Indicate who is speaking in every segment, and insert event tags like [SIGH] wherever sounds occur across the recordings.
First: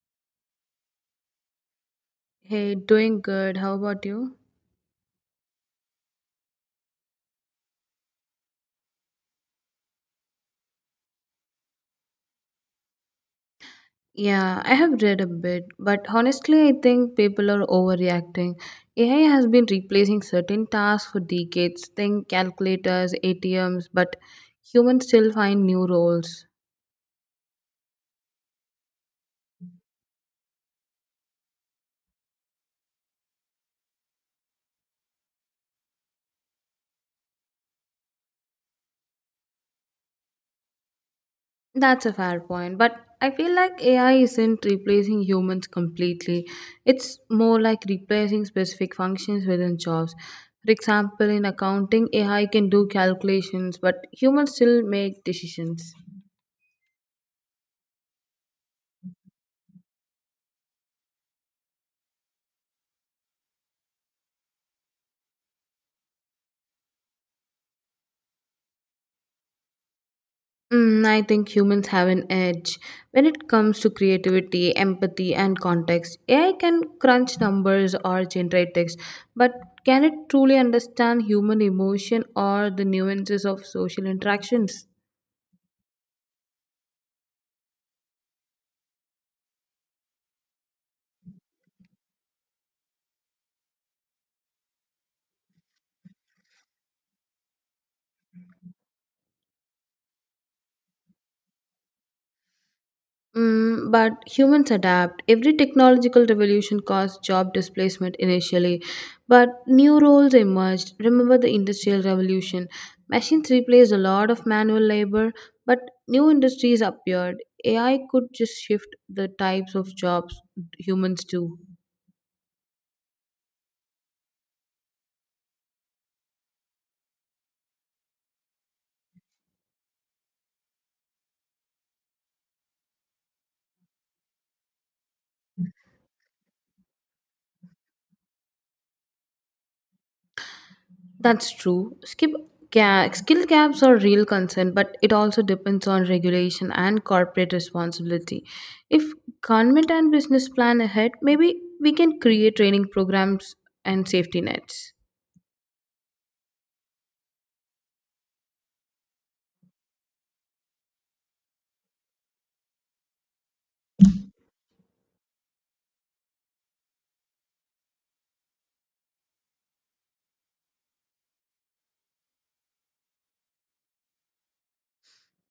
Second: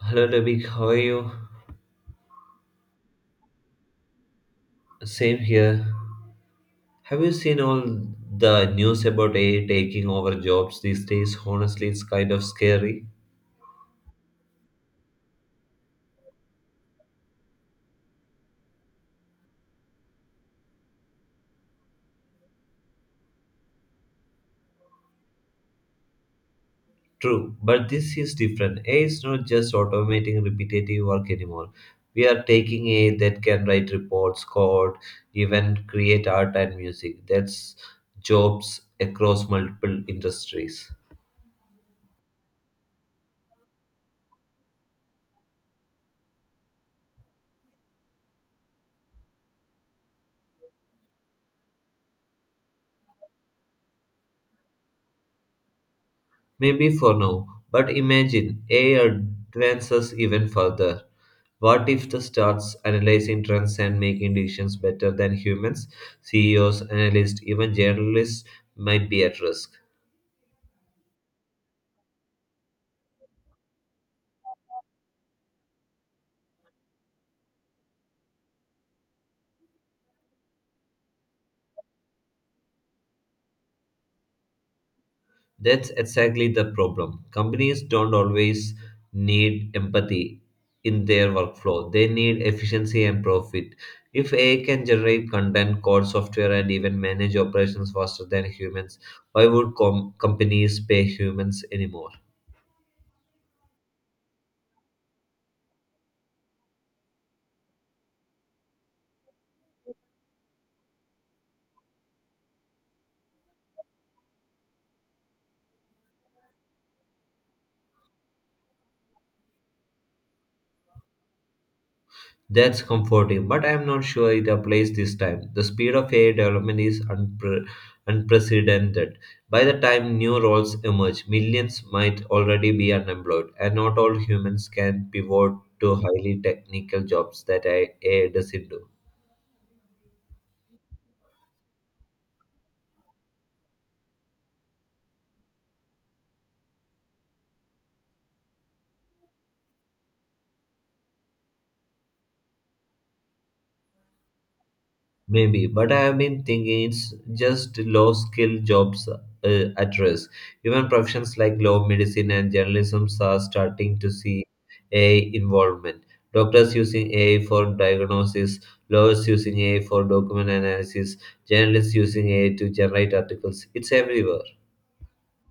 Speaker 1: Hello, Debbie. How are you?
Speaker 2: Hey, doing good. How about you?
Speaker 1: Same here. Have you seen all the news about AI taking over jobs these days? Honestly, it's kind of scary.
Speaker 2: Yeah, I have read a bit, but honestly, I think people are overreacting. AI has been replacing certain tasks for decades, think calculators, ATMs, but humans still find new roles.
Speaker 1: True, but this is different. AI is not just automating repetitive work anymore. We are taking AI that can write reports, code, even create art and music. That's jobs across multiple industries.
Speaker 2: That's a fair point, but I feel like AI isn't replacing humans completely. It's more like replacing specific functions within jobs. For example, in accounting, AI can do calculations, but humans still make decisions.
Speaker 1: Maybe for now, but imagine AI advances even further. What if the starts analyzing trends and making decisions better than humans? CEOs, analysts, even journalists might be at risk.
Speaker 2: I think humans have an edge when it comes to creativity, empathy, and context. AI can crunch numbers or generate text, but can it truly understand human emotion or the nuances of social interactions?
Speaker 1: That's exactly the problem. Companies don't always need empathy in their workflow, they need efficiency and profit. If AI can generate content, code software, and even manage operations faster than humans, why would companies pay humans anymore?
Speaker 2: But humans adapt. Every technological revolution caused job displacement initially, but new roles emerged. Remember the Industrial Revolution. Machines replaced a lot of manual labor, but new industries appeared. AI could just shift the types of jobs humans do.
Speaker 1: That's comforting, but I am not sure it applies this time. The speed of AI development is unprecedented. By the time new roles emerge, millions might already be unemployed, and not all humans can pivot to highly technical jobs that AI doesn't do.
Speaker 2: That's true. Skill gaps are real concern, but it also depends on regulation and corporate responsibility. If government and business plan ahead, maybe we can create training programs and safety nets.
Speaker 1: Maybe, but I have been thinking it's just low skill jobs at risk. Even professions like law, medicine, and journalism are starting to see AI involvement. Doctors using AI for diagnosis, lawyers using AI for document analysis, journalists using AI to generate articles. It's everywhere.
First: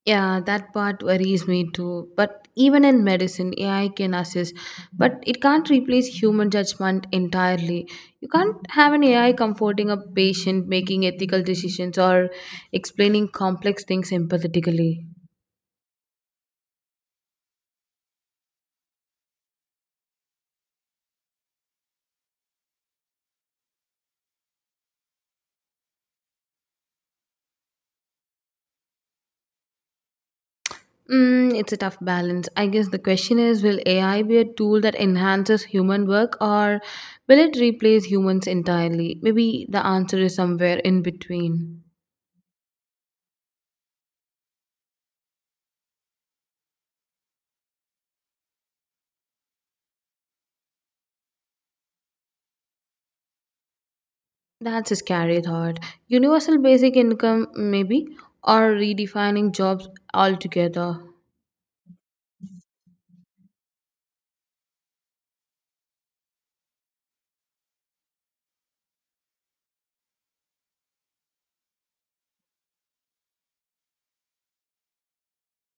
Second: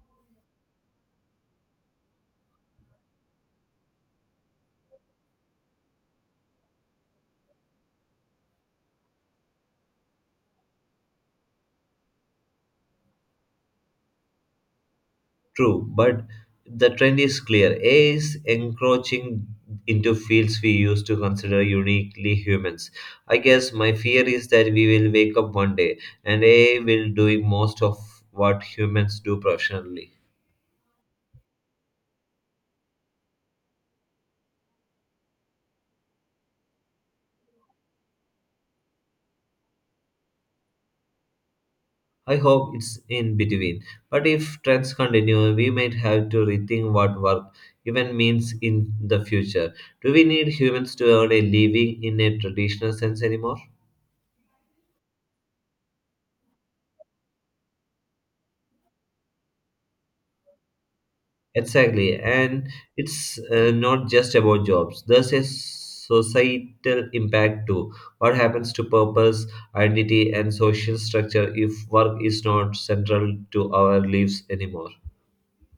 Speaker 2: Yeah, that part worries me too. But even in medicine, AI can assist, but it can't replace human judgment entirely. You can't have an AI comforting a patient, making ethical decisions, or explaining complex things empathetically.
Speaker 1: True, but the trend is clear. AI is encroaching into fields we used to consider uniquely humans. I guess my fear is that we will wake up one day and AI will doing most of what humans do professionally.
Speaker 2: It's a tough balance. I guess the question is will AI be a tool that enhances human work or will it replace humans entirely? Maybe the answer is somewhere in between.
Speaker 1: I hope it's in between. But if trends continue, we might have to rethink what work even means in the future. Do we need humans to earn a living in a traditional sense anymore?
Speaker 2: That's a scary thought. Universal basic income, maybe, or redefining jobs altogether.
Speaker 1: Exactly, and it's not just about jobs. There's a societal impact too. What happens to purpose, identity, and social structure if work is not central to our lives anymore?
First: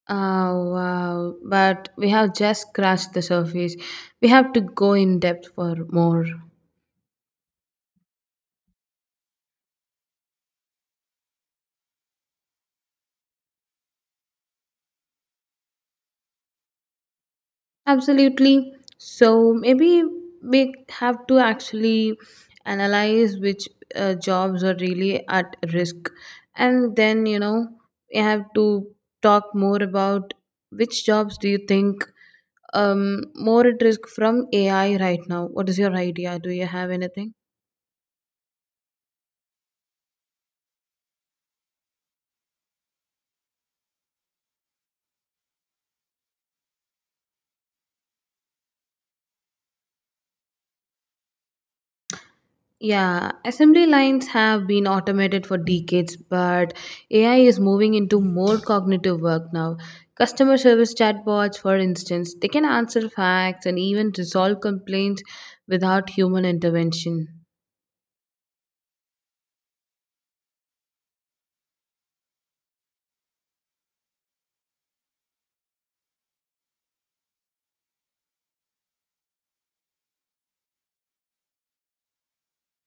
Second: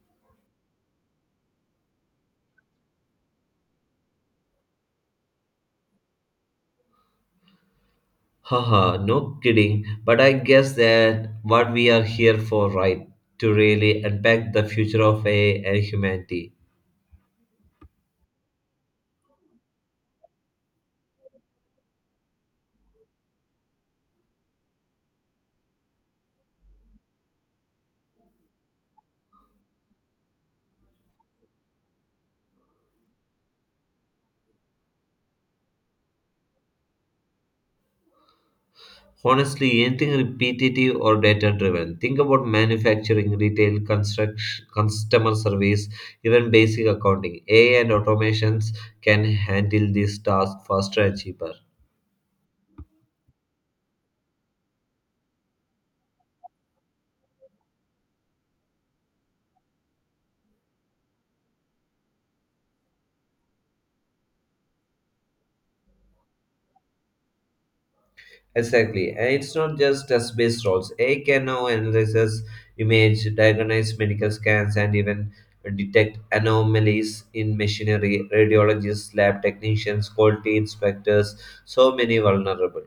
Speaker 2: Oh, wow. But we have just scratched the surface. We have to go in depth for more.
Speaker 1: Haha, no kidding. But I guess that what we are here for, right? To really unpack the future of AI and humanity.
Speaker 2: Absolutely. So maybe we have to actually analyze which jobs are really at risk. And then, we have to talk more about which jobs do you think more at risk from AI right now? What is your idea? Do you have anything?
Speaker 1: Honestly, anything repetitive or data driven. Think about manufacturing, retail, construction, customer service, even basic accounting. AI and automations can handle these tasks faster and cheaper.
Speaker 2: Yeah, assembly lines have been automated for decades, but AI is moving into more cognitive work now. Customer service chatbots, for instance, they can answer facts and even resolve complaints without human intervention.
Speaker 1: Exactly. And it's not just test based roles. AI can now analyze image, diagnose medical scans, and even detect anomalies in machinery, radiologists, lab technicians, quality inspectors, so many vulnerable.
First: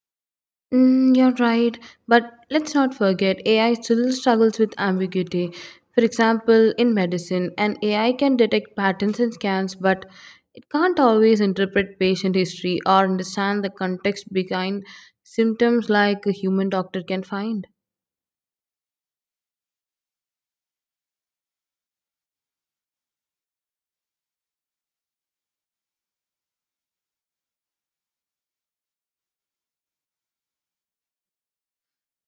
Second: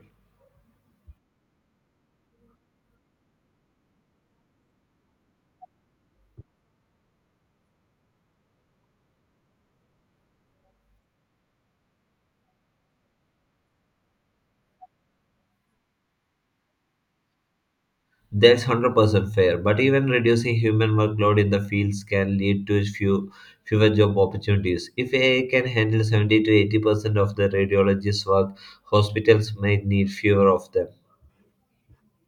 Speaker 2: You're right, but let's not forget AI still struggles with ambiguity. For example, in medicine, an AI can detect patterns in scans, but it can't always interpret patient history or understand the context behind symptoms like a human doctor can find.
Speaker 1: That's 100% fair, but even reducing human workload in the fields can lead to fewer job opportunities. If AI can handle 70 to 80% of the radiologists' work, hospitals might need fewer of them.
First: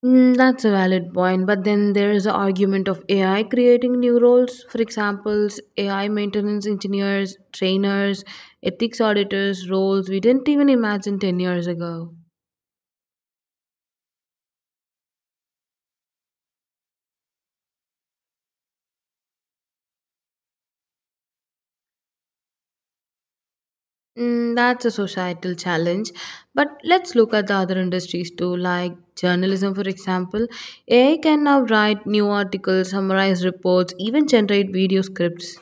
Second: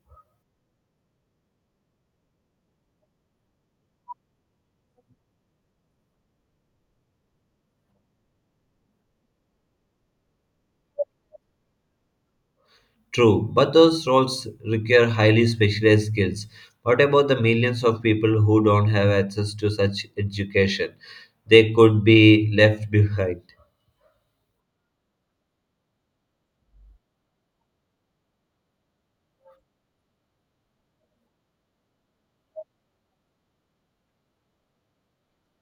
Speaker 2: That's a valid point, but then there is the argument of AI creating new roles. For example, AI maintenance engineers, trainers, ethics auditors, roles we didn't even imagine 10 years ago.
Speaker 1: True, but those roles require highly specialized skills. What about the millions of people who don't have access to such education? They could be left behind.
Speaker 2: That's a societal challenge. But let's look at the other industries too, like journalism, for example. AI can now write new articles, summarize reports, even generate video scripts.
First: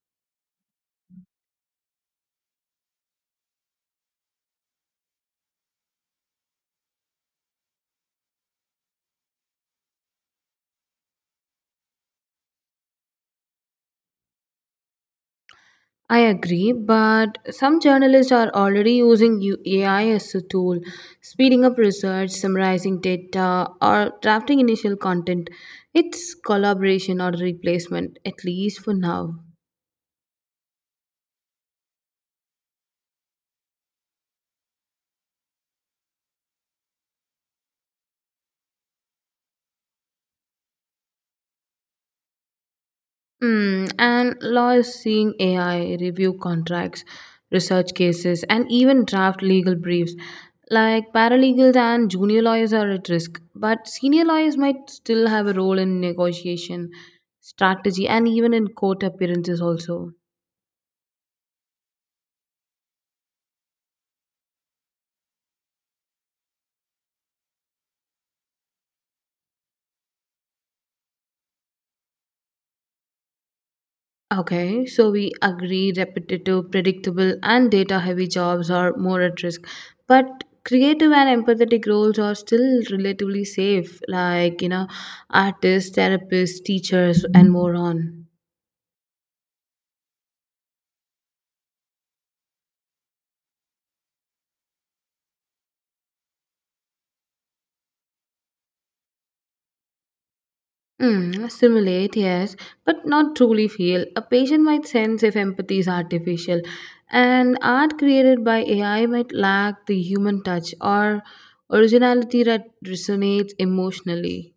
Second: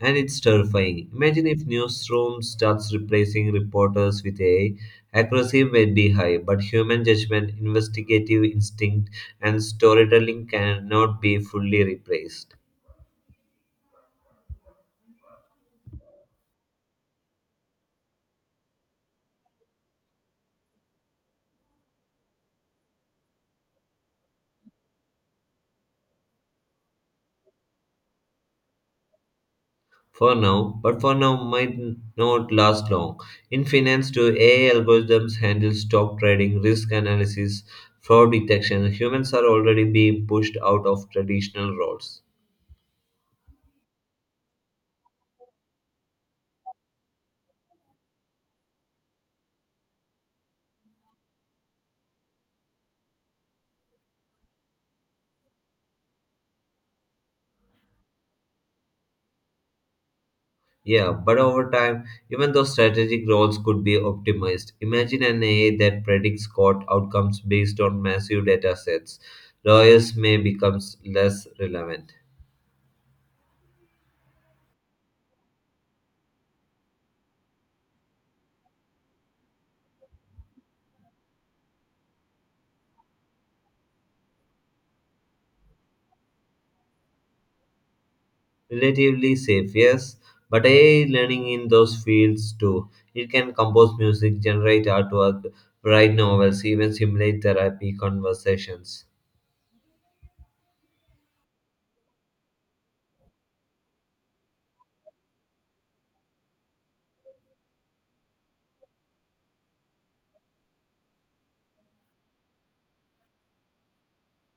Speaker 1: And it's terrifying. Imagine if newsrooms starts replacing reporters with AI. Accuracy may be high, but human judgment, investigative instinct, and storytelling cannot be fully replaced.
Speaker 2: I agree, but some journalists are already using AI as a tool, speeding up research, summarizing data, or drafting initial content. It's collaboration or replacement, at least for now.
Speaker 1: For now, but for now might not last long. In finance, too, AI algorithms handle stock trading, risk analysis, fraud detection. Humans are already being pushed out of traditional roles.
Speaker 2: Hmm, and law is seeing AI review contracts, research cases, and even draft legal briefs. Like paralegals and junior lawyers are at risk, but senior lawyers might still have a role in negotiation, strategy, and even in court appearances also.
Speaker 1: Yeah, but over time, even though strategic roles could be optimized, imagine an AI that predicts court outcomes based on massive data sets. Lawyers may become less relevant.
Speaker 2: Okay, so we agree repetitive, predictable, and data heavy jobs are more at risk. But creative and empathetic roles are still relatively safe, like, artists, therapists, teachers, and more on.
Speaker 1: Relatively safe, yes, but AI learning in those fields too. It can compose music, generate artwork, write novels, even simulate therapy conversations.
Speaker 2: Simulate, yes, but not truly feel. A patient might sense if empathy is artificial, and art created by AI might lack the human touch or originality that resonates emotionally.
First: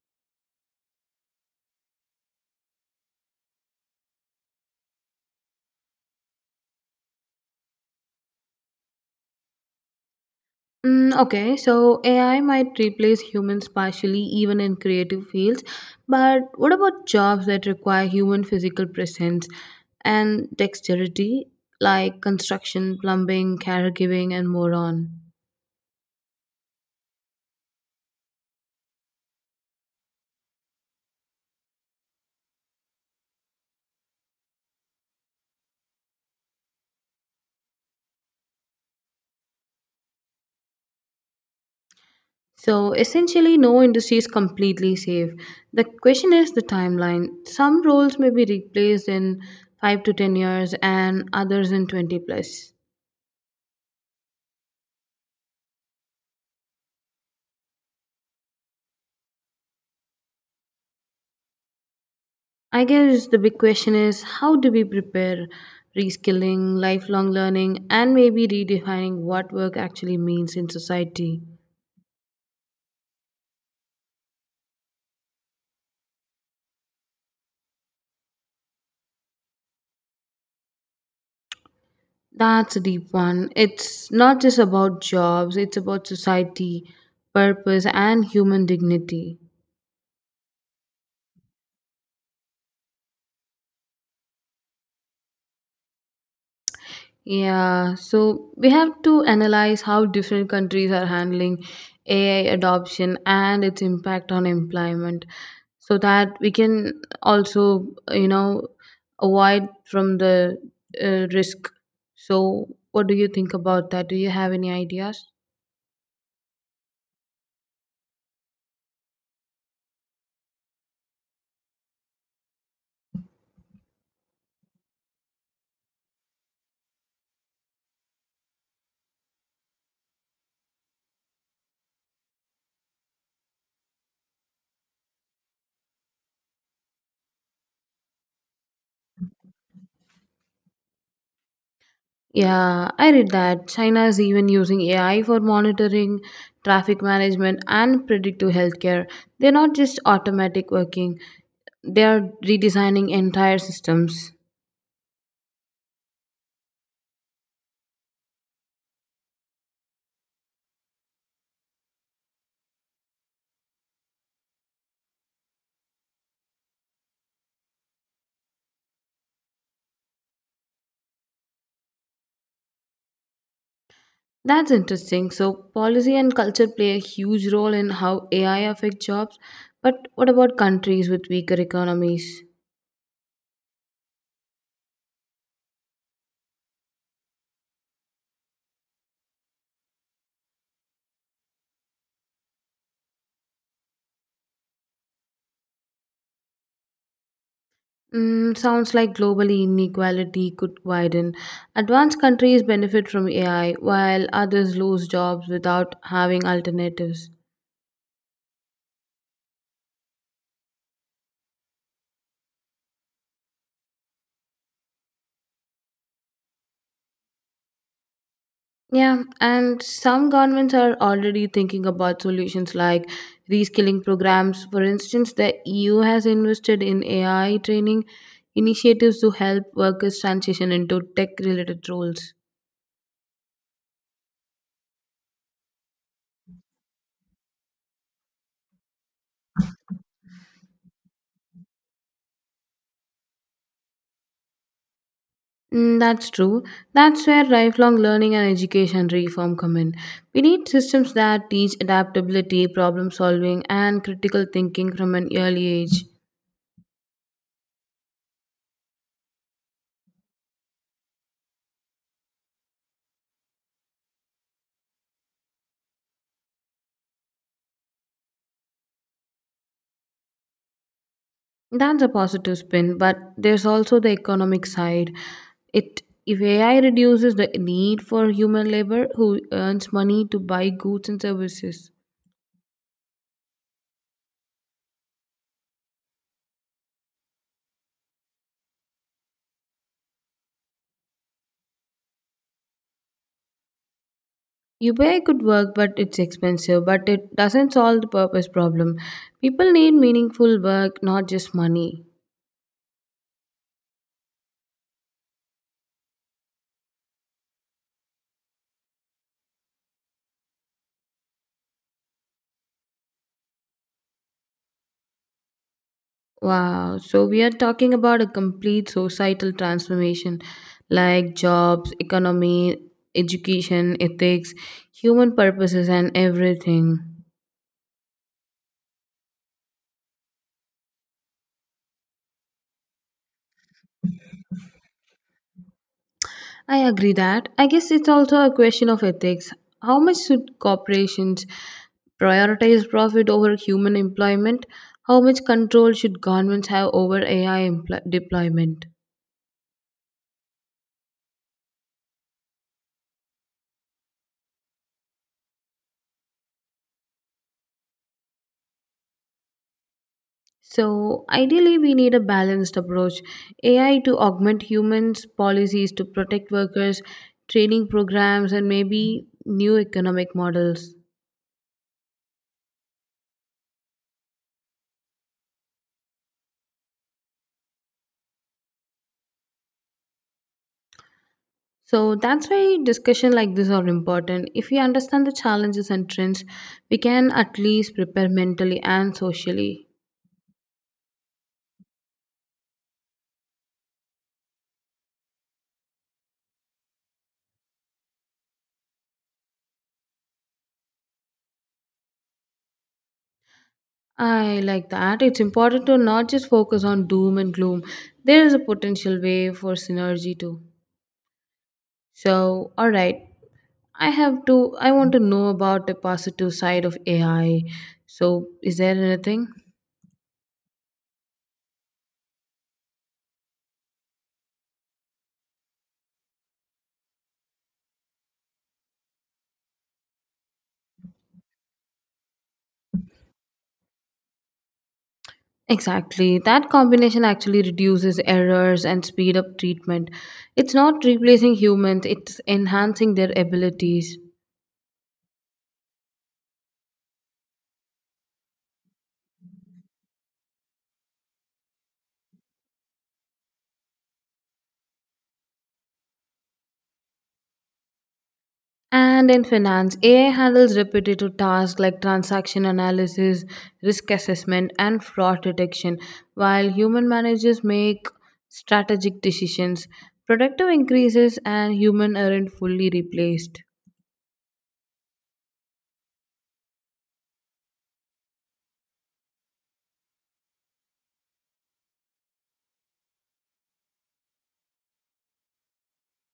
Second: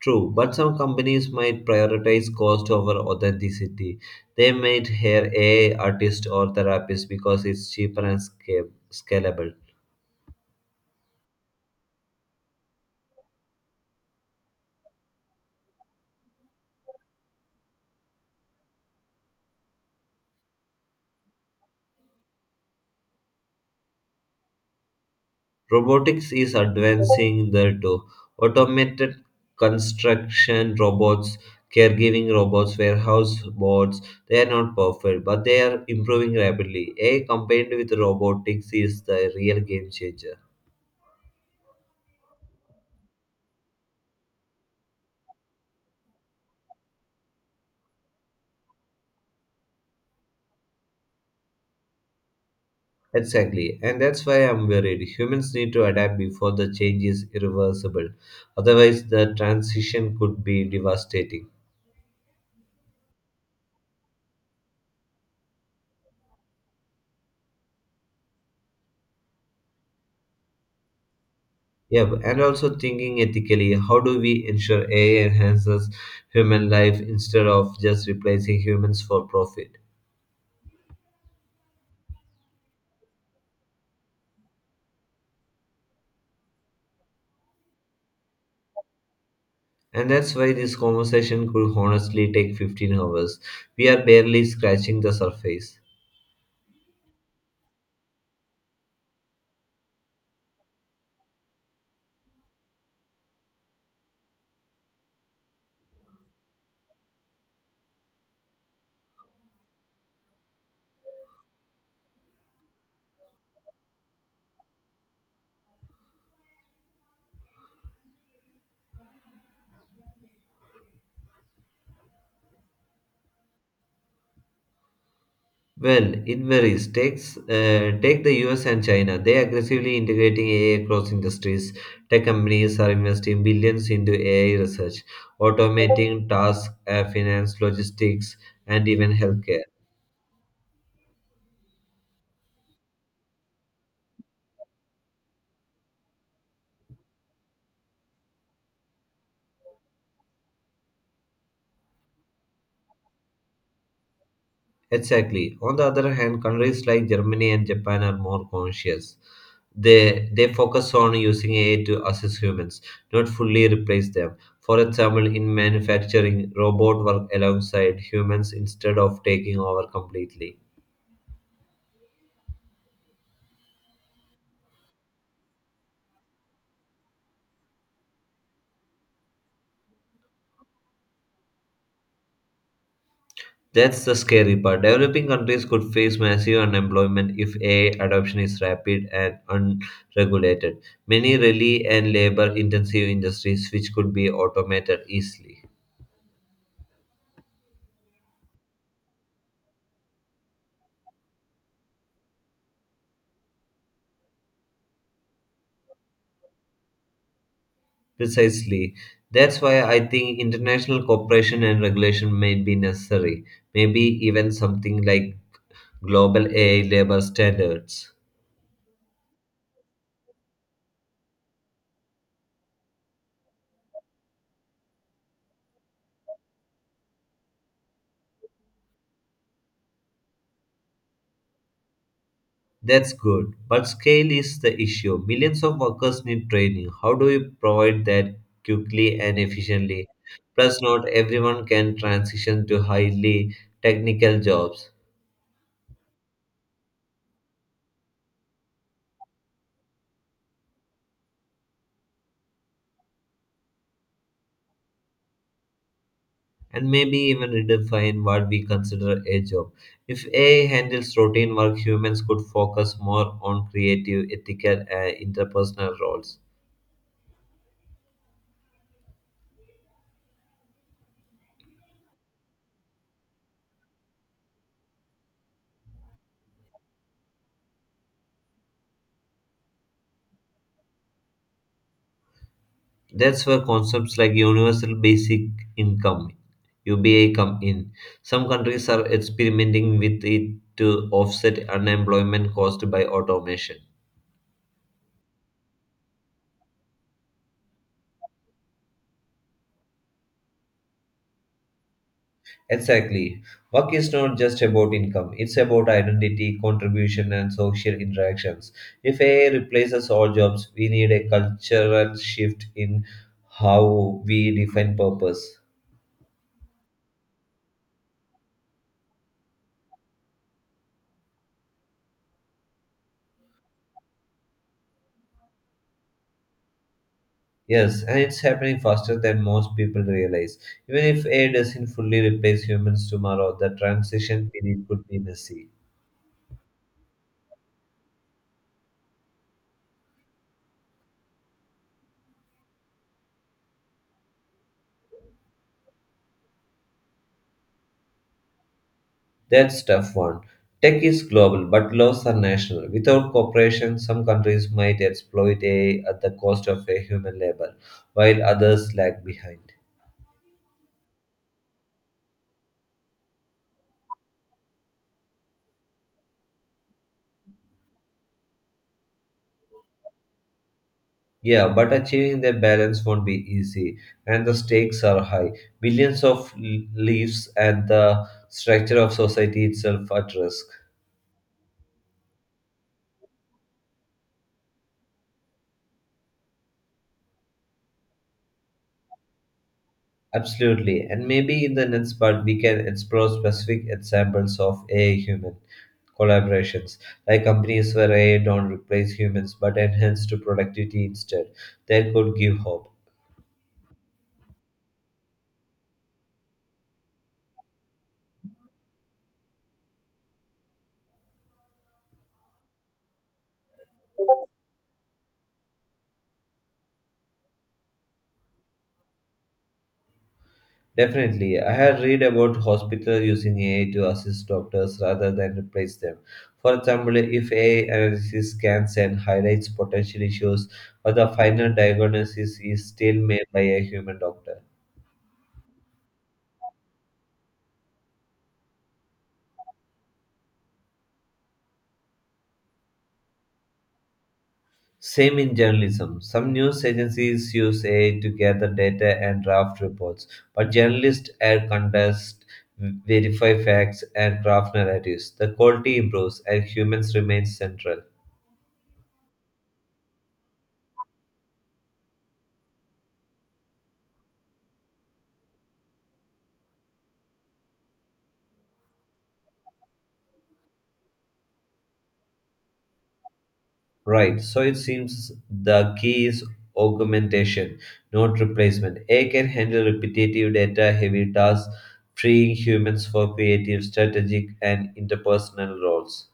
Speaker 1: True, but some companies might prioritize cost over authenticity. They might hire AI artists or therapists because it's cheaper and scalable.
Speaker 2: Okay, so AI might replace humans partially, even in creative fields. But what about jobs that require human physical presence and dexterity, like construction, plumbing, caregiving, and more on?
Speaker 1: Robotics is advancing there too. Automated construction robots, caregiving robots, warehouse bots, they are not perfect, but they are improving rapidly. AI combined with robotics is the real game changer.
Speaker 2: So essentially, no industry is completely safe. The question is the timeline. Some roles may be replaced in 5 to 10 years, and others in 20 plus.
Speaker 1: Exactly, and that's why I'm worried. Humans need to adapt before the change is irreversible. Otherwise, the transition could be devastating.
Speaker 2: I guess the big question is how do we prepare reskilling, lifelong learning, and maybe redefining what work actually means in society?
Speaker 1: Yeah, and also thinking ethically, how do we ensure AI enhances human life instead of just replacing humans for profit?
Speaker 2: That's a deep one. It's not just about jobs, it's about society, purpose, and human dignity.
Speaker 1: And that's why this conversation could honestly take 15 hours. We are barely scratching the surface.
Speaker 2: Yeah, so we have to analyze how different countries are handling AI adoption and its impact on employment so that we can also, avoid from the risk. So, what do you think about that? Do you have any ideas?
Speaker 1: Well, it varies. Take the US and China. They are aggressively integrating AI across industries. Tech companies are investing billions into AI research, automating tasks, finance, logistics, and even healthcare.
Speaker 2: Yeah, I read that China is even using AI for monitoring, traffic management, and predictive healthcare. They're not just automatic working. They are redesigning entire systems.
Speaker 1: Exactly. On the other hand, countries like Germany and Japan are more conscious. They focus on using AI to assist humans, not fully replace them. For example, in manufacturing, robot work alongside humans instead of taking over completely.
Speaker 2: That's interesting. So, policy and culture play a huge role in how AI affects jobs. But what about countries with weaker economies?
Speaker 1: That's the scary part. Developing countries could face massive unemployment if AI adoption is rapid and unregulated. Many rely and labor intensive industries which could be automated easily.
Speaker 2: Sounds like globally inequality could widen. Advanced countries benefit from AI, while others lose jobs without having alternatives.
Speaker 1: Precisely. That's why I think international cooperation and regulation may be necessary. Maybe even something like global AI labor standards.
Speaker 2: Yeah, and some governments are already thinking about solutions like reskilling programs. For instance, the EU has invested in AI training initiatives to help workers transition into tech related roles.
Speaker 1: That's good, but scale is the issue. Millions of workers need training. How do we provide that quickly and efficiently? Plus, not everyone can transition to highly technical jobs
Speaker 2: That's true. That's where lifelong learning and education reform come in. We need systems that teach adaptability, problem solving, and critical thinking from an early age.
Speaker 1: and maybe even redefine what we consider a job. If AI handles routine work, humans could focus more on creative, ethical, and interpersonal roles.
Speaker 2: That's a positive spin, but there's also the economic side. It if AI reduces the need for human labor who earns money to buy goods and services.
Speaker 1: That's where concepts like universal basic income (UBI) come in. Some countries are experimenting with it to offset unemployment caused by automation.
Speaker 2: UPI could work, but it's expensive, but it doesn't solve the purpose problem. People need meaningful work, not just money.
Speaker 1: Exactly. Work is not just about income, it's about identity, contribution, and social interactions. If AI replaces all jobs, we need a cultural shift in how we define purpose.
Speaker 2: Wow, so we are talking about a complete societal transformation like jobs, economy, education, ethics, human purposes, and everything.
Speaker 1: Yes, and it's happening faster than most people realize. Even if AI doesn't fully replace humans tomorrow, the transition period could be messy.
Speaker 2: I agree that. I guess it's also a question of ethics. How much should corporations prioritize profit over human employment? How much control should governments have over deployment?
Speaker 1: That's tough one. Tech is global, but laws are national. Without cooperation, some countries might exploit AI at the cost of a human labor, while others lag behind.
Speaker 2: So, ideally, we need a balanced approach AI to augment humans, policies to protect workers, training programs, and maybe new economic models.
Speaker 1: Yeah, but achieving that balance won't be easy, and the stakes are high. Billions of lives and the structure of society itself at risk.
Speaker 2: So that's why discussion like this are important. If we understand the challenges and trends, we can at least prepare mentally and socially.
Speaker 1: Absolutely. And maybe in the next part, we can explore specific examples of AI human collaborations, like companies where AI don't replace humans but enhance to productivity instead. That could give hope.
Speaker 2: I like that. It's important to not just focus on doom and gloom. There is a potential way for synergy too. So, all right. I want to know about the positive side of AI. So, is there anything?
Speaker 1: Definitely. I had read about hospitals using AI to assist doctors rather than replace them. For example, if AI analysis scans and highlights potential issues, but the final diagnosis is still made by a human doctor.
Speaker 2: Exactly. That combination actually reduces errors and speed up treatment. It's not replacing humans, it's enhancing their abilities.
Speaker 1: Same in journalism. Some news agencies use AI to gather data and draft reports, but journalists add context, verify facts, and craft narratives. The quality improves and humans remain central.
Speaker 2: And in finance, AI handles repetitive tasks like transaction analysis, risk assessment, and fraud detection, while human managers make strategic decisions. Productive increases and human aren't fully replaced.
Speaker 1: Right, so it seems the key is augmentation, not replacement. AI can handle repetitive data heavy tasks, freeing humans for creative, strategic, and interpersonal roles.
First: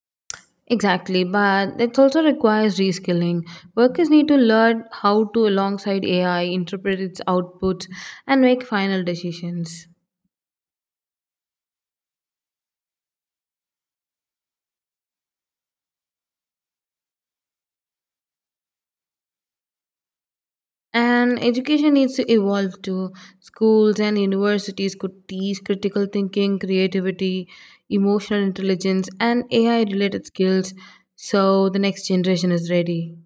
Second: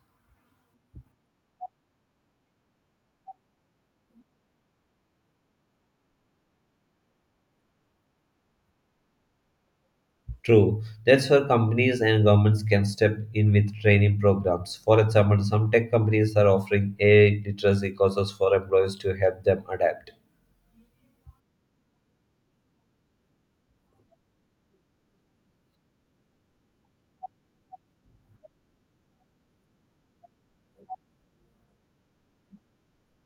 Speaker 2: Exactly, but it also requires reskilling. Workers need to learn how to, alongside AI, interpret its outputs and make final decisions.
Speaker 1: True, that's where companies and governments can step in with training programs. For example, some tech companies are offering AI literacy courses for employees to help them adapt.
Speaker 2: And education needs to evolve too. Schools and universities could teach critical thinking, creativity, emotional intelligence, and AI related skills so the next generation is ready.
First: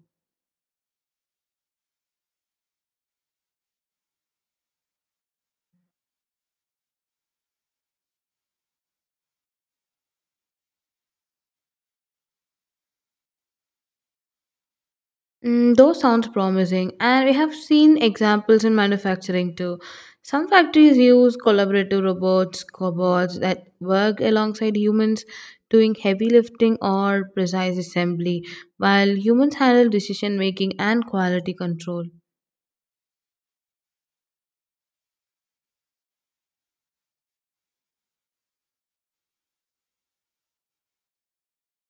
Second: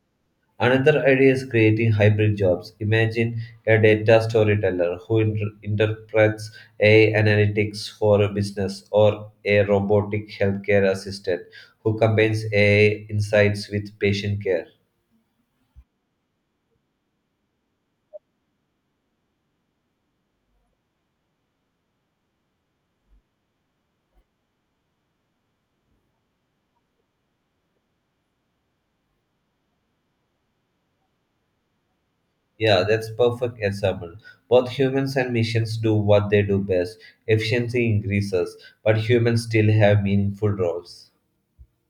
Speaker 1: Another idea is creating hybrid jobs. Imagine a data storyteller who interprets AI analytics for a business or a robotic healthcare assistant who combines AI insights with patient care.
Speaker 2: Those sounds promising, and we have seen examples in manufacturing too. Some factories use collaborative robots, cobots that work alongside humans doing heavy lifting or precise assembly, while humans handle decision making and quality control.
Speaker 1: Yeah, that's perfect example. Both humans and machines do what they do best. Efficiency increases, but humans still have meaningful roles.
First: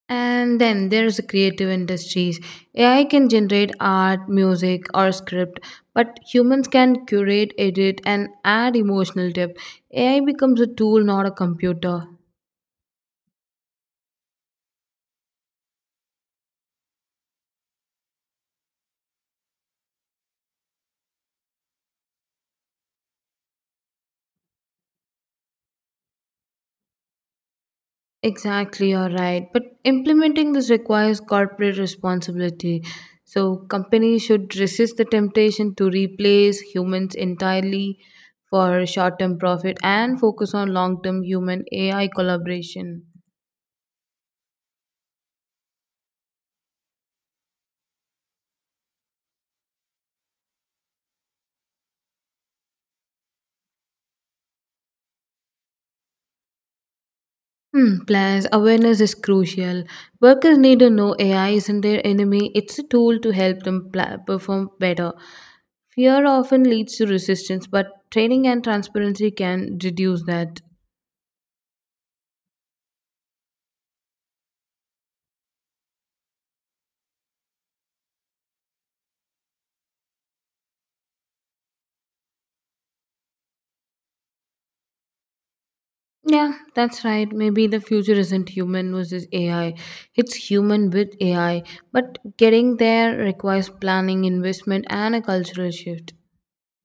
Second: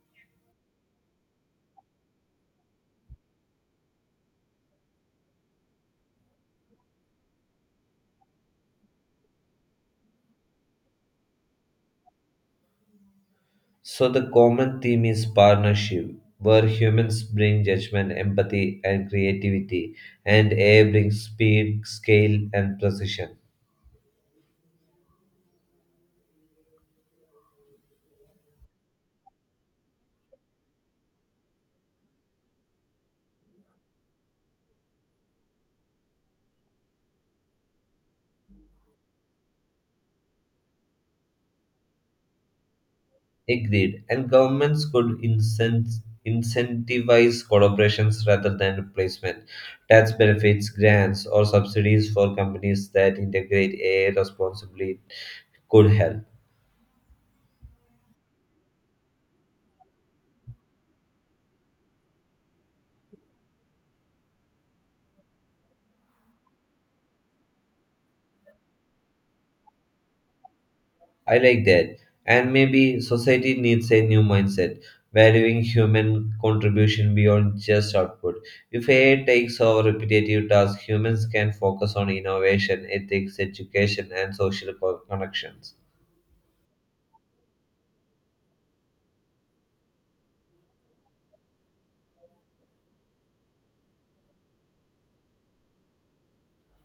Speaker 2: And then there's the creative industries. AI can generate art, music, or script, but humans can curate, edit, and add emotional depth. AI becomes a tool, not a computer.
Speaker 1: So the common theme is partnership, where humans bring judgment, empathy, and creativity, and AI brings speed, scale, and precision.
Speaker 2: Exactly, you're right. But implementing this requires corporate responsibility. So, companies should resist the temptation to replace humans entirely for short term profit and focus on long term human AI collaboration.
Speaker 1: Agreed. And governments could incentivize collaborations rather than replacement. Tax benefits, grants, or subsidies for companies that integrate AI responsibly could help.
Speaker 2: Hmm, plus, awareness is crucial. Workers need to know AI isn't their enemy, it's a tool to help them perform better. Fear often leads to resistance, but training and transparency can reduce that.
Speaker 1: I like that. And maybe society needs a new mindset, valuing human contribution beyond just output. If AI takes over repetitive tasks, humans can focus on innovation, ethics, education, and social connections.
Speaker 2: Yeah, that's right. Maybe the future isn't human versus AI. It's human with AI. But getting there requires planning, investment, and a cultural shift.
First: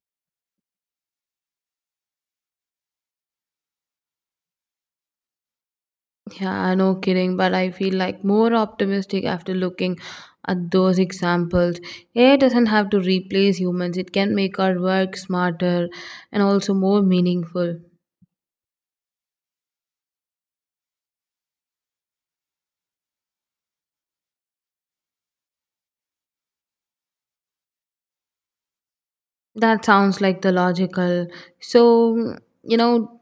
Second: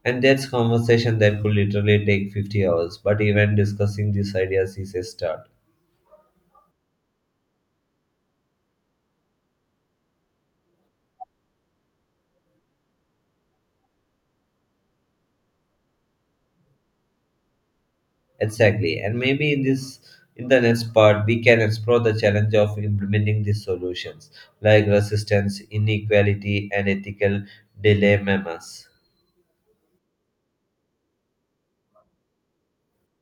Speaker 1: And that's conversation that could literally take 50 hours, but even discussing these ideas is a start.
Speaker 2: Yeah, no kidding. But I feel like more optimistic after looking at those examples. AI doesn't have to replace humans, it can make our work smarter and also more meaningful.
Speaker 1: Exactly. And maybe in this in the next part we can explore the challenge of implementing these solutions, like resistance, inequality and ethical dilemmas.
Speaker 2: That sounds like the logical. So, you know,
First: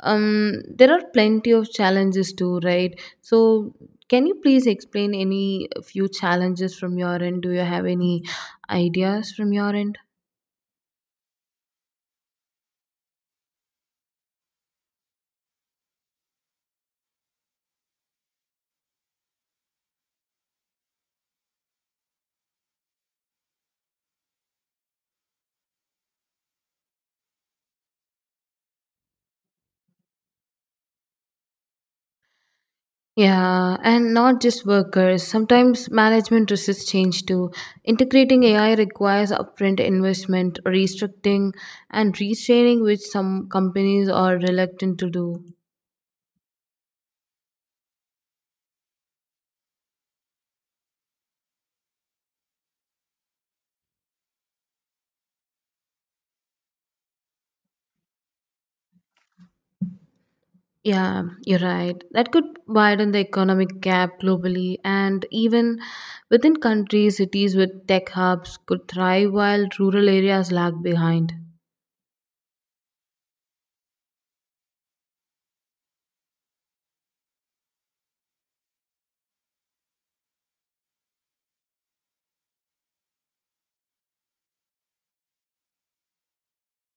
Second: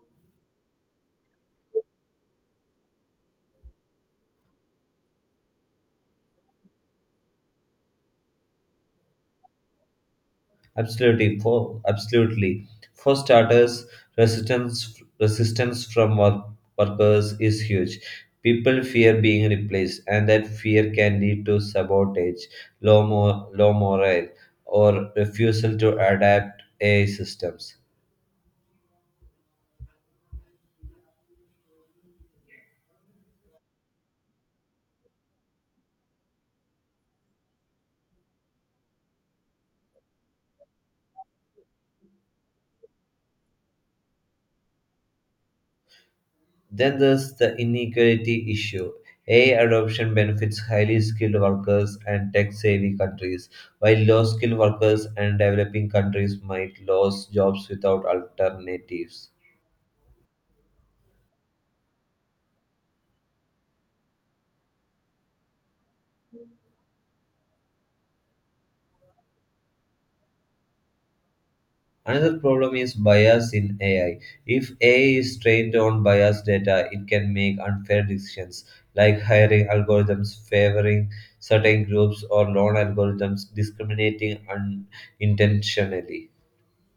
Speaker 2: there are plenty of challenges too, right? So, can you please explain any few challenges from your end? Do you have any ideas from your end?
Speaker 1: Absolutely. For starters, resistance from workers is huge. People fear being replaced, and that fear can lead to sabotage, low morale, or refusal to adapt AI systems.
Speaker 2: Yeah, and not just workers. Sometimes management resists change too. Integrating AI requires upfront investment, restricting, and restraining, which some companies are reluctant to do.
Speaker 1: Then there's the inequality issue. AI adoption benefits highly skilled workers and tech-savvy countries, while low-skilled workers and developing countries might lose jobs without alternatives.
Speaker 2: Yeah, you're right. That could widen the economic gap globally, and even within countries, cities with tech hubs could thrive while rural areas lag behind.
Speaker 1: Another problem is bias in AI. If AI is trained on biased data, it can make unfair decisions like hiring algorithms favoring certain groups or loan algorithms discriminating unintentionally.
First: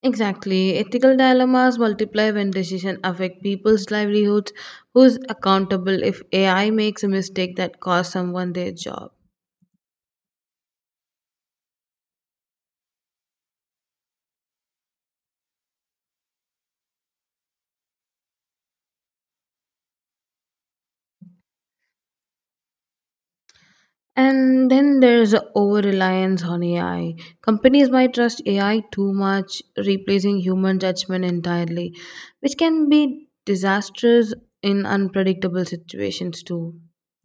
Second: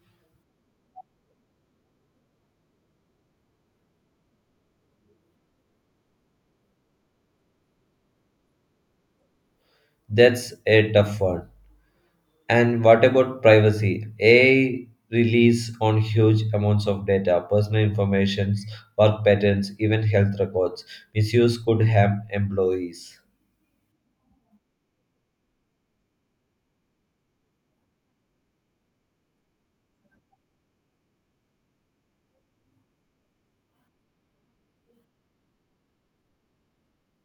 Speaker 2: Exactly. Ethical dilemmas multiply when decisions affect people's livelihoods. Who's accountable if AI makes a mistake that costs someone their job?
Speaker 1: That's a tough one. And what about privacy? AI release on huge amounts of data, personal information, work patterns, even health records. Misuse could harm employees.
Speaker 2: And then there's over reliance on AI. Companies might trust AI too much, replacing human judgment entirely, which can be disastrous in unpredictable situations too.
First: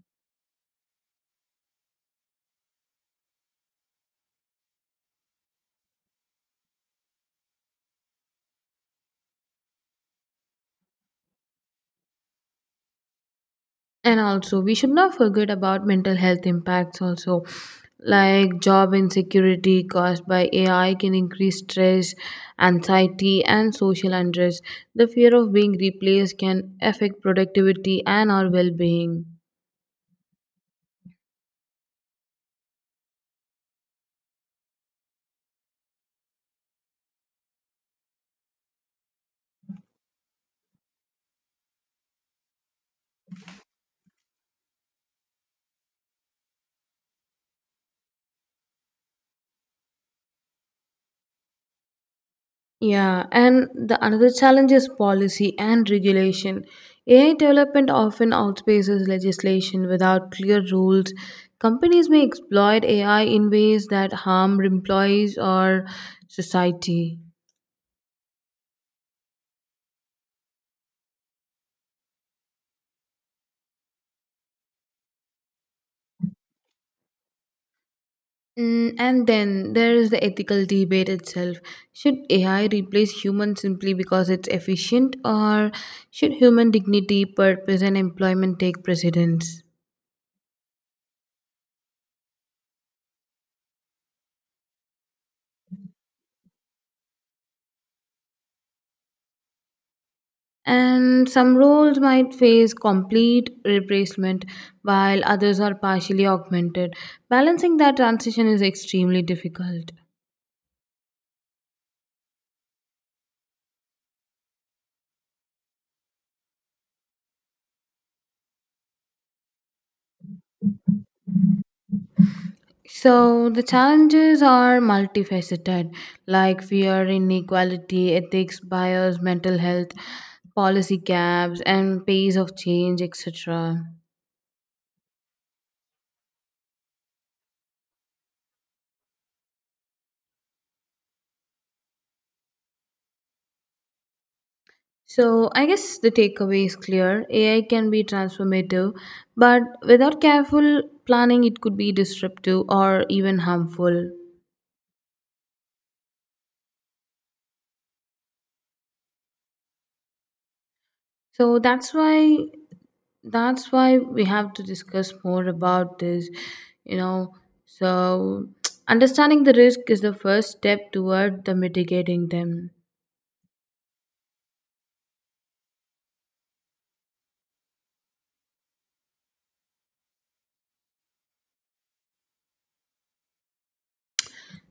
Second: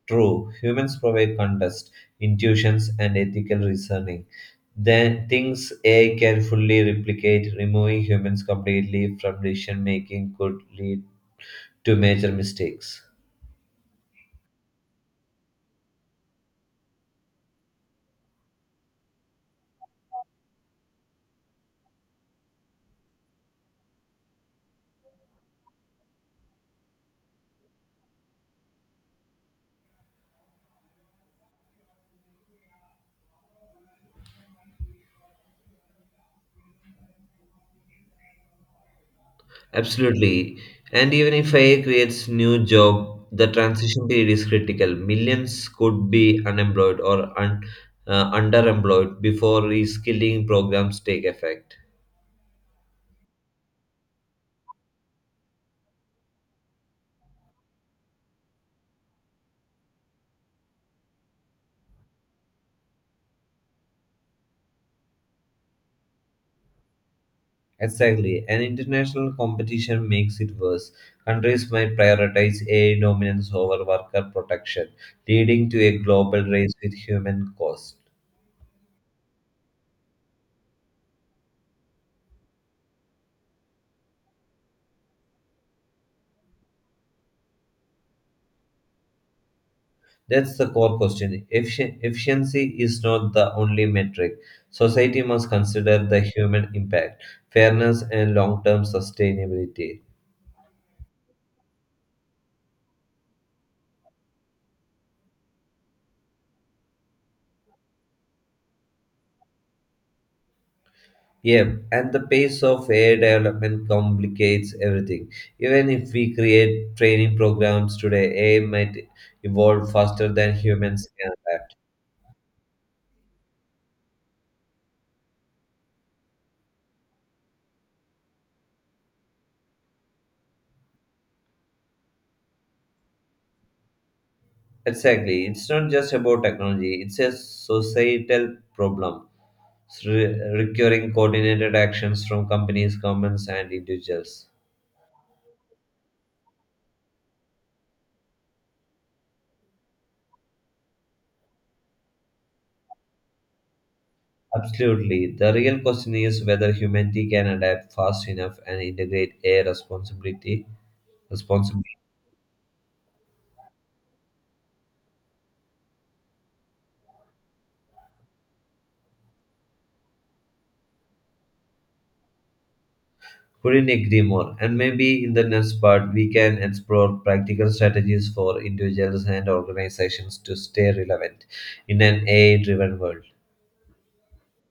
Speaker 1: True, humans provide context, intuitions, and ethical reasoning. Then things AI can fully replicate, removing humans completely from decision making could lead to major mistakes.
Speaker 2: And also, we should not forget about mental health impacts also. Like job insecurity caused by AI can increase stress, anxiety, and social unrest. The fear of being replaced can affect productivity and our well being.
Speaker 1: Absolutely. And even if AI creates new job, the transition period is critical. Millions could be unemployed or underemployed before reskilling programs take effect.
Speaker 2: Yeah, and the another challenge is policy and regulation. AI development often outpaces legislation without clear rules. Companies may exploit AI in ways that harm employees or society.
Speaker 1: Exactly, an international competition makes it worse. Countries might prioritize AI dominance over worker protection, leading to a global race with human cost.
Speaker 2: Mm, and then there is the ethical debate itself. Should AI replace humans simply because it's efficient, or should human dignity, purpose, and employment take precedence?
Speaker 1: That's the core question. Efficiency is not the only metric. Society must consider the human impact, fairness, and long term sustainability.
Speaker 2: And some roles might face complete replacement while others are partially augmented. Balancing that transition is extremely difficult.
Speaker 1: Yeah, and the pace of AI development complicates everything. Even if we create training programs today, AI might evolve faster than humans can adapt.
Speaker 2: So the challenges are multifaceted, like fear, inequality, ethics, bias, mental health, policy gaps, and pace of change, etc.
Speaker 1: Exactly. It's not just about technology, it's a societal problem, requiring coordinated actions from companies, governments, and individuals.
Speaker 2: So I guess the takeaway is clear. AI can be transformative, but without careful planning, it could be disruptive or even harmful.
Speaker 1: Absolutely. The real question is whether humanity can adapt fast enough and integrate AI responsibility,
Speaker 2: So,
Speaker 1: responsibly.
Speaker 2: that's why we have to discuss more about this, you know. So, [TSK] understanding the risk is the first step toward the mitigating them.
Speaker 1: Couldn't agree more. And maybe in the next part, we can explore practical strategies for individuals and organizations to stay relevant in an AI driven world.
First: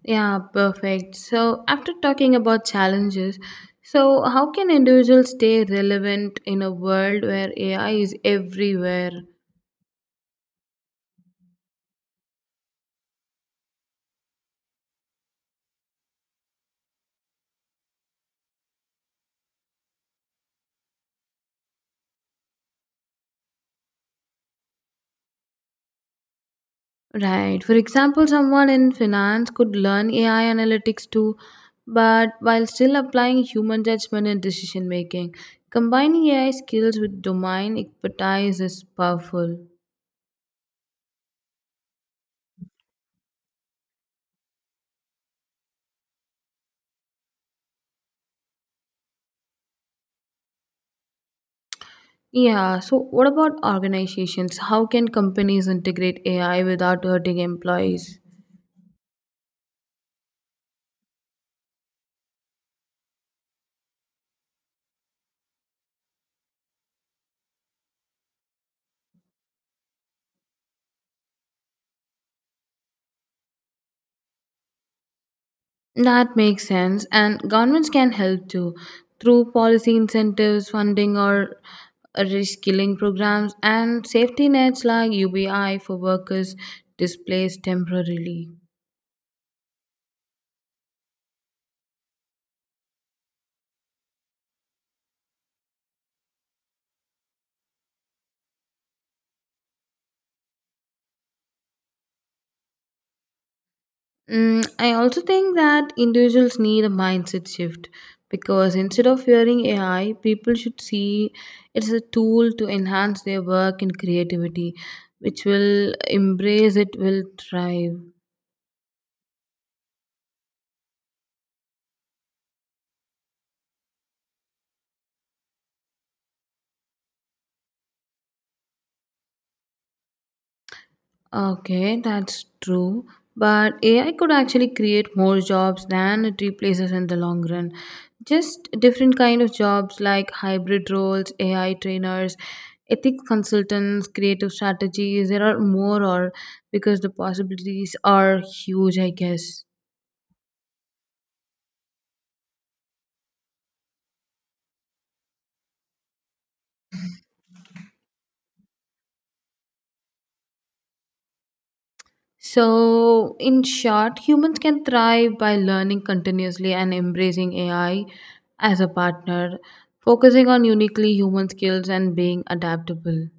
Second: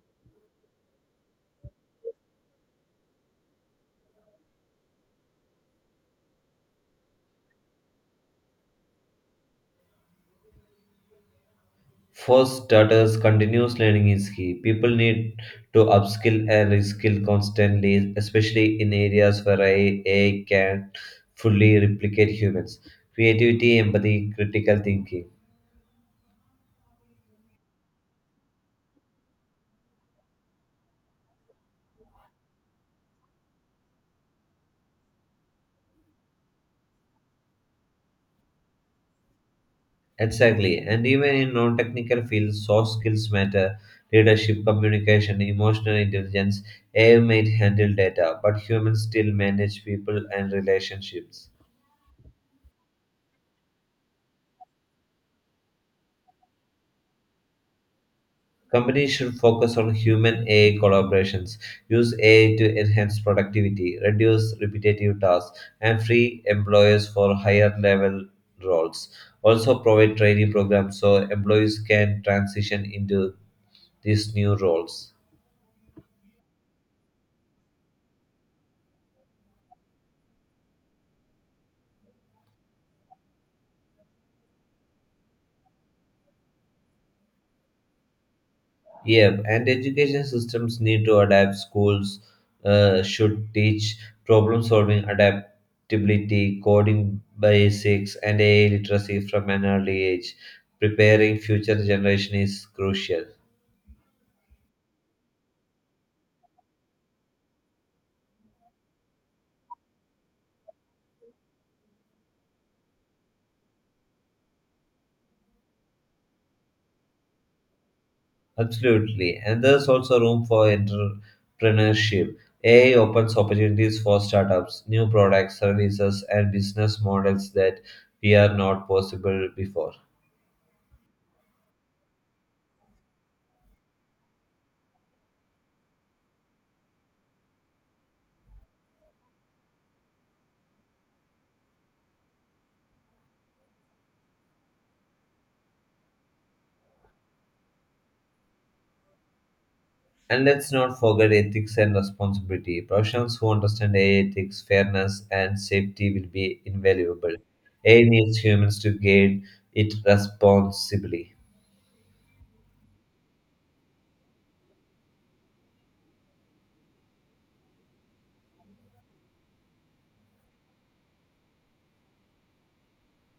Speaker 2: Yeah, perfect. So, after talking about challenges, so how can individuals stay relevant in a world where AI is everywhere?
Speaker 1: For starters, continuous learning is key. People need to upskill and reskill constantly, especially in areas where AI can fully replicate humans. Creativity, empathy, critical thinking.
Speaker 2: Right. For example, someone in finance could learn AI analytics too, but while still applying human judgment in decision making, combining AI skills with domain expertise is powerful.
Speaker 1: Exactly. And even in non technical fields, soft skills matter. Leadership, communication, emotional intelligence, AI might handle data, but humans still manage people and relationships.
Speaker 2: Yeah, so what about organizations? How can companies integrate AI without hurting employees?
Speaker 1: Companies should focus on human AI collaborations, use AI to enhance productivity, reduce repetitive tasks, and free employers for higher level roles. Also, provide training programs so employees can transition into these new roles.
Speaker 2: That makes sense, and governments can help too through policy incentives, funding, or reskilling programs, and safety nets like UBI for workers displaced temporarily.
Speaker 1: Yeah, and education systems need to adapt. Schools should teach problem solving, adaptability, coding basics, and AI literacy from an early age. Preparing future generation is crucial.
Speaker 2: Mm, I also think that individuals need a mindset shift, because instead of fearing AI, people should see it's a tool to enhance their work and creativity, which will embrace it, will thrive.
Speaker 1: Absolutely, and there's also room for entrepreneurship. AI opens opportunities for startups, new products, services, and business models that we are not possible before.
Speaker 2: Okay, that's true. But AI could actually create more jobs than it replaces in the long run. Just different kind of jobs like hybrid roles, AI trainers, ethics consultants, creative strategies. There are more, or because the possibilities are huge, I guess.
Speaker 1: And let's not forget ethics and responsibility. Professionals who understand AI ethics, fairness, and safety will be invaluable. AI needs humans to guide it responsibly.
Speaker 2: So, in short, humans can thrive by learning continuously and embracing AI as a partner, focusing on uniquely human skills and being adaptable.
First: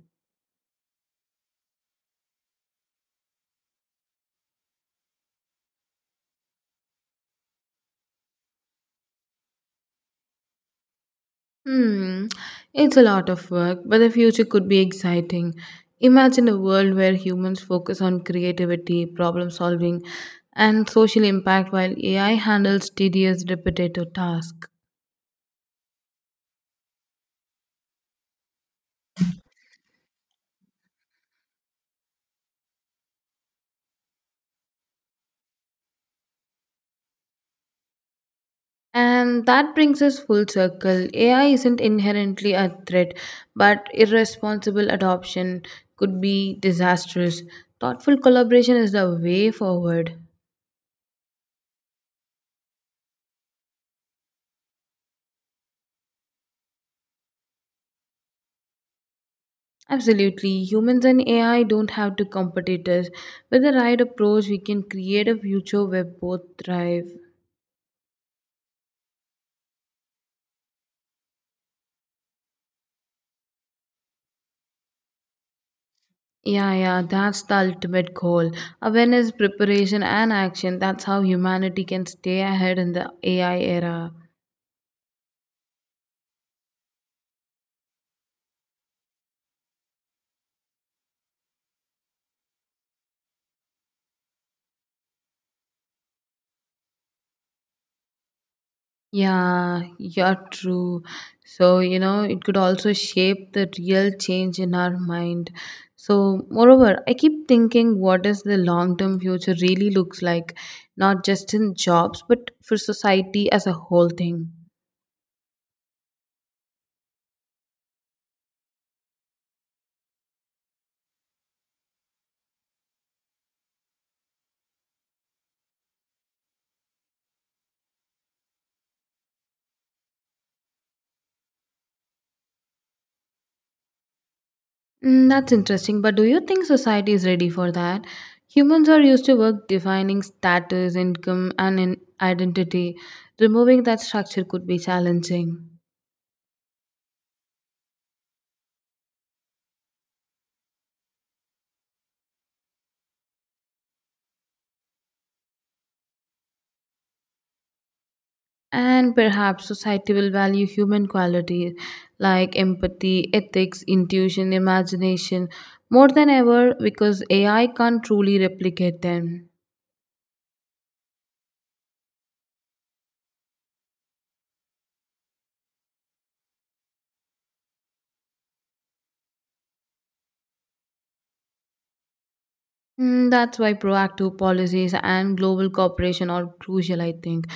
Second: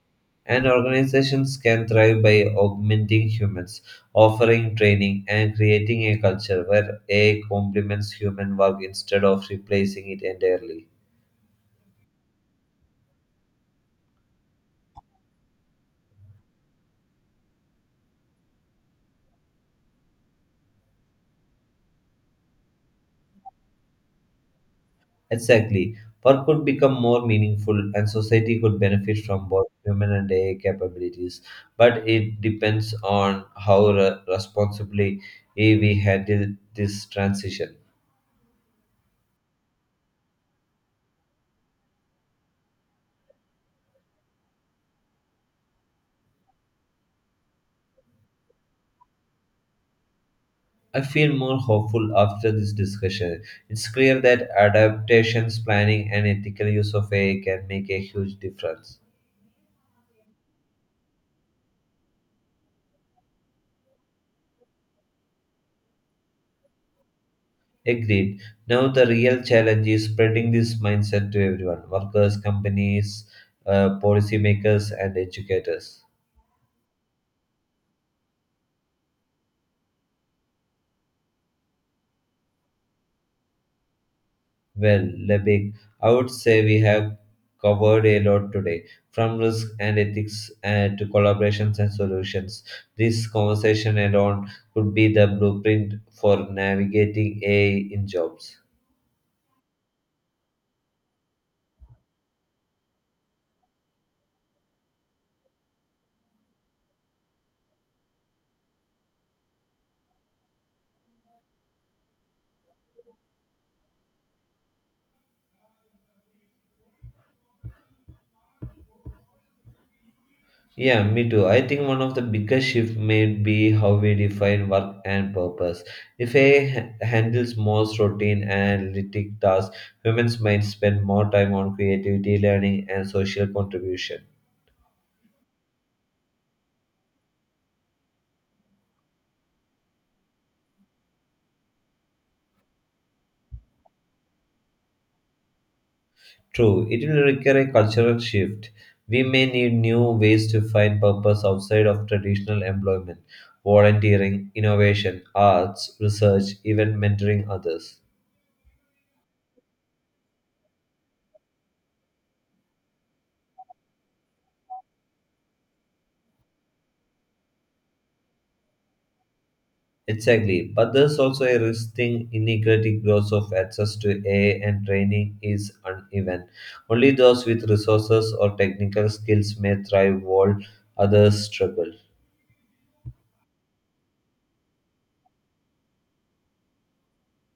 Speaker 1: And organizations can thrive by augmenting humans, offering training, and creating a culture where AI complements human work instead of replacing it entirely.
Speaker 2: Hmm, it's a lot of work, but the future could be exciting. Imagine a world where humans focus on creativity, problem solving, and social impact while AI handles tedious, repetitive tasks.
Speaker 1: Exactly. Work could become more meaningful and society could benefit from both human and AI capabilities. But it depends on how responsibly we handle this transition.
Speaker 2: And that brings us full circle. AI isn't inherently a threat, but irresponsible adoption could be disastrous. Thoughtful collaboration is the way forward.
Speaker 1: I feel more hopeful after this discussion. It's clear that adaptations, planning, and ethical use of AI can make a huge difference.
Speaker 2: Absolutely. Humans and AI don't have to compete us. With the right approach, we can create a future where both thrive.
Speaker 1: Agreed. Now, the real challenge is spreading this mindset to everyone workers, companies, policymakers, and educators.
Speaker 2: Yeah, yeah, that's the ultimate goal. Awareness, preparation, and action. That's how humanity can stay ahead in the AI era.
Speaker 1: Well, Lebig, I would say we have covered a lot today, from risk and ethics to collaborations and solutions. This conversation alone could be the blueprint for navigating AI in jobs.
Speaker 2: Yeah, you're true. So, you know, it could also shape the real change in our mind. So, moreover, I keep thinking what does the long term future really looks like, not just in jobs, but for society as a whole thing.
Speaker 1: Yeah, me too. I think one of the biggest shifts may be how we define work and purpose. If AI handles most routine and analytic tasks, humans might spend more time on creativity, learning, and social contribution.
Speaker 2: Mm, that's interesting, but do you think society is ready for that? Humans are used to work defining status, income, and in identity. Removing that structure could be challenging.
Speaker 1: True, it will require a cultural shift. We may need new ways to find purpose outside of traditional employment, volunteering, innovation, arts, research, even mentoring others.
Speaker 2: And perhaps society will value human qualities like empathy, ethics, intuition, imagination more than ever because AI can't truly replicate them.
Speaker 1: Exactly, but there's also a risk thing inequality growth of access to AI and training is uneven. Only those with resources or technical skills may thrive while others struggle.
Speaker 2: Mm, that's why proactive policies and global cooperation are crucial, I think.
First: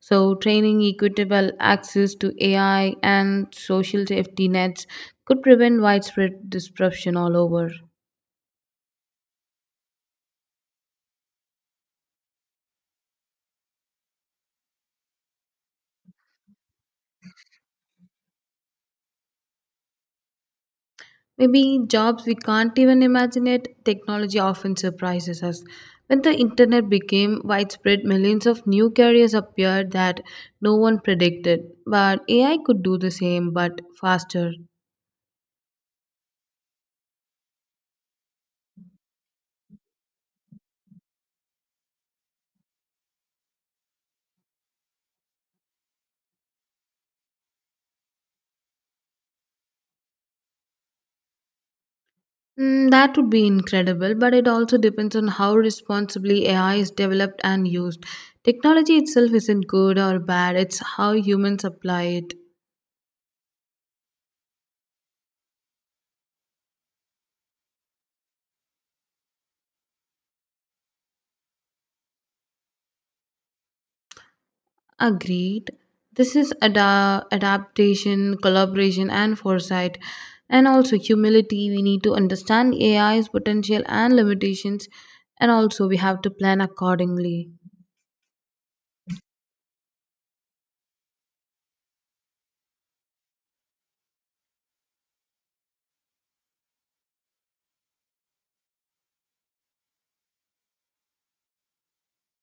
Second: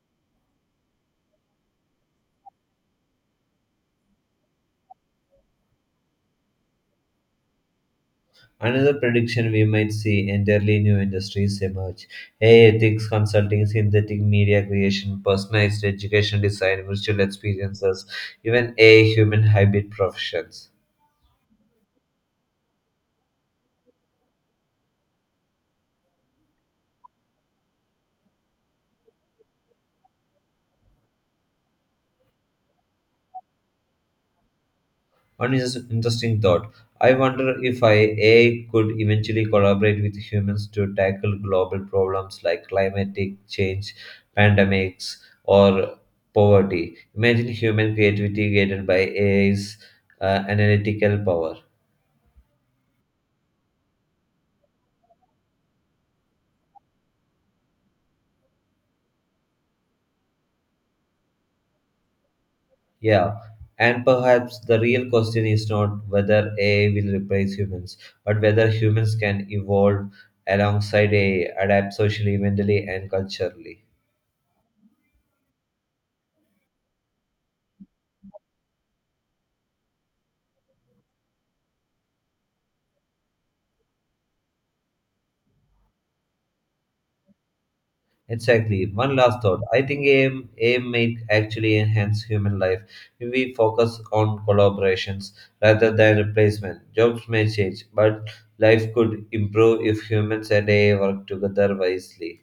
Speaker 2: So, training equitable access to AI and social safety nets could prevent widespread disruption all over.
Speaker 1: Another prediction we might see entirely new industries emerge. AI ethics consulting, synthetic media creation, personalized education design, virtual experiences, even AI human hybrid professions.
Speaker 2: Maybe jobs we can't even imagine it, technology often surprises us. When the internet became widespread, millions of new careers appeared that no one predicted. But AI could do the same, but faster.
Speaker 1: One is interesting thought. I wonder if I, A I could eventually collaborate with humans to tackle global problems like climatic change, pandemics, or poverty. Imagine human creativity guided by AI's analytical power.
Speaker 2: Mm, that would be incredible, but it also depends on how responsibly AI is developed and used. Technology itself isn't good or bad, it's how humans apply it.
Speaker 1: Yeah, and perhaps the real question is not whether AI will replace humans, but whether humans can evolve alongside AI, adapt socially, mentally, and culturally.
Speaker 2: Agreed. This is adaptation, collaboration, and foresight, and also humility. We need to understand AI's potential and limitations, and also we have to plan accordingly.
Speaker 1: Exactly. One last thought. I think AI may actually enhance human life if we focus on collaborations rather than replacement. Jobs may change, but life could improve if humans and AI work together wisely.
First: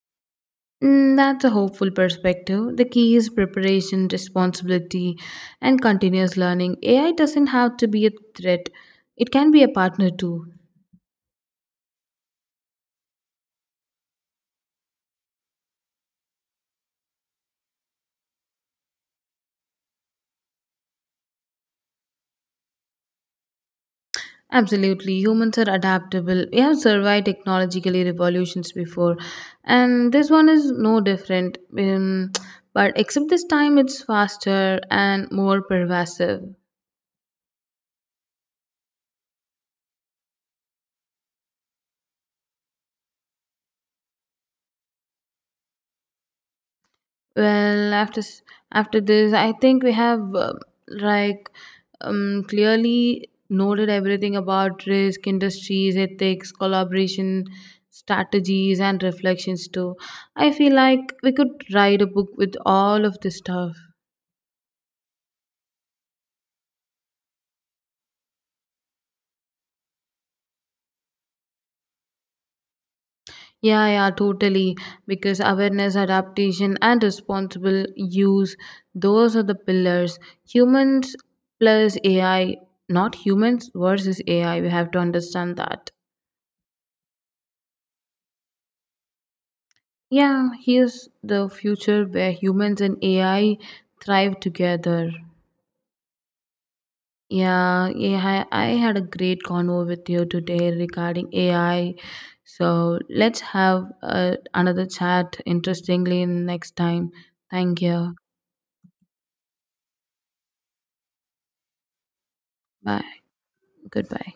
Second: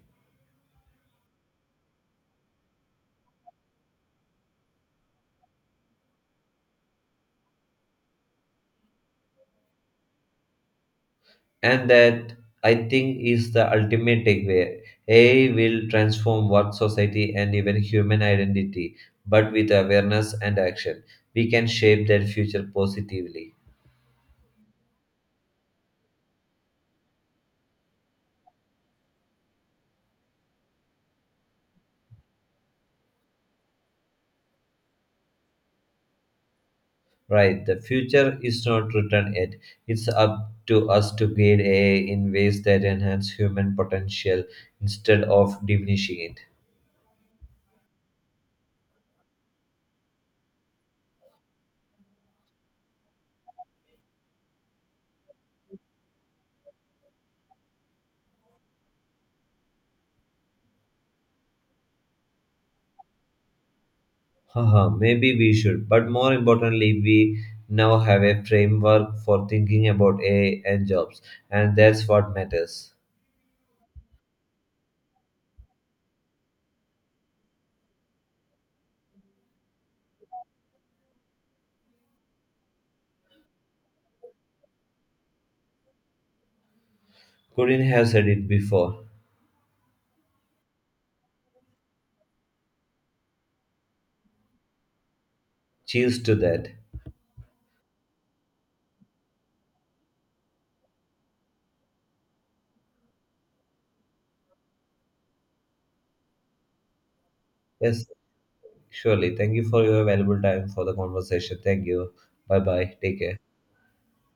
Speaker 2: Mm, that's a hopeful perspective. The key is preparation, responsibility, and continuous learning. AI doesn't have to be a threat, it can be a partner too.
Speaker 1: And that I think is the ultimate takeaway. AI will transform work, society, and even human identity, but with awareness and action, we can shape that future positively.
Speaker 2: Absolutely. Humans are adaptable. We have survived technologically revolutions before, and this one is no different. But except this time, it's faster and more pervasive.
Speaker 1: Right, the future is not written yet. It's up to us to guide AI in ways that enhance human potential instead of diminishing it.
Speaker 2: Well, after this, I think we have like clearly noted everything about risk, industries, ethics, collaboration strategies, and reflections too. I feel like we could write a book with all of this stuff.
Speaker 1: Haha, maybe we should. But more importantly, we now have a framework for thinking about AI and jobs, and that's what matters.
Speaker 2: Yeah, yeah, totally. Because awareness, adaptation, and responsible use, those are the pillars. Humans plus AI, not humans versus AI. We have to understand that.
Speaker 1: Couldn't have said it before.
Speaker 2: Yeah, here's the future where humans and AI thrive together.
Speaker 1: Cheers to that.
Speaker 2: Yeah, yeah, I had a great convo with you today regarding AI. So let's have another chat interestingly next time. Thank
Speaker 1: Yes,
Speaker 2: you.
Speaker 1: surely. Thank you for your valuable time for the conversation. Thank you. Bye bye. Take
Speaker 2: Bye.
Speaker 1: care.
Speaker 2: Goodbye.